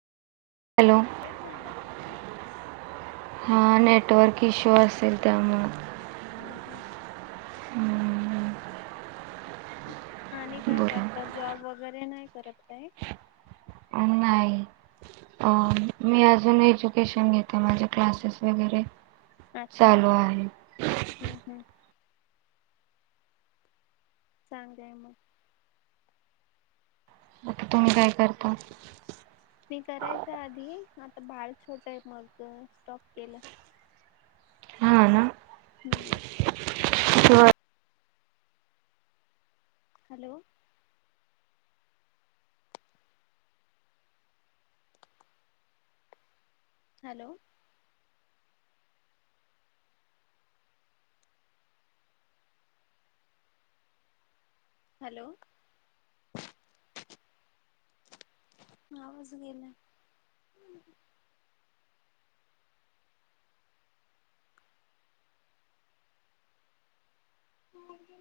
Hello cut झाला का phone? ह नेट नेटवर्क इशू असेल त्यामुळं हूं हूं! हूं हूं! आणि काय करताय, जॉब वगैरे नाही करत काय? नाही अ मी अजून एज्युकेशन घेते माझे क्लासेस वगैरे अच्छा चालू हाय हम्म हम्म चांगलं आहेय मग तुम्ही काय करता मी करायचं आधी आता बाळ छोटं आहे मग स्टॉप केलं. हा ना हम्म [inaudible] व्हय हॅलो हॅलो हॅलो आवाज गेलाय. [inaudible]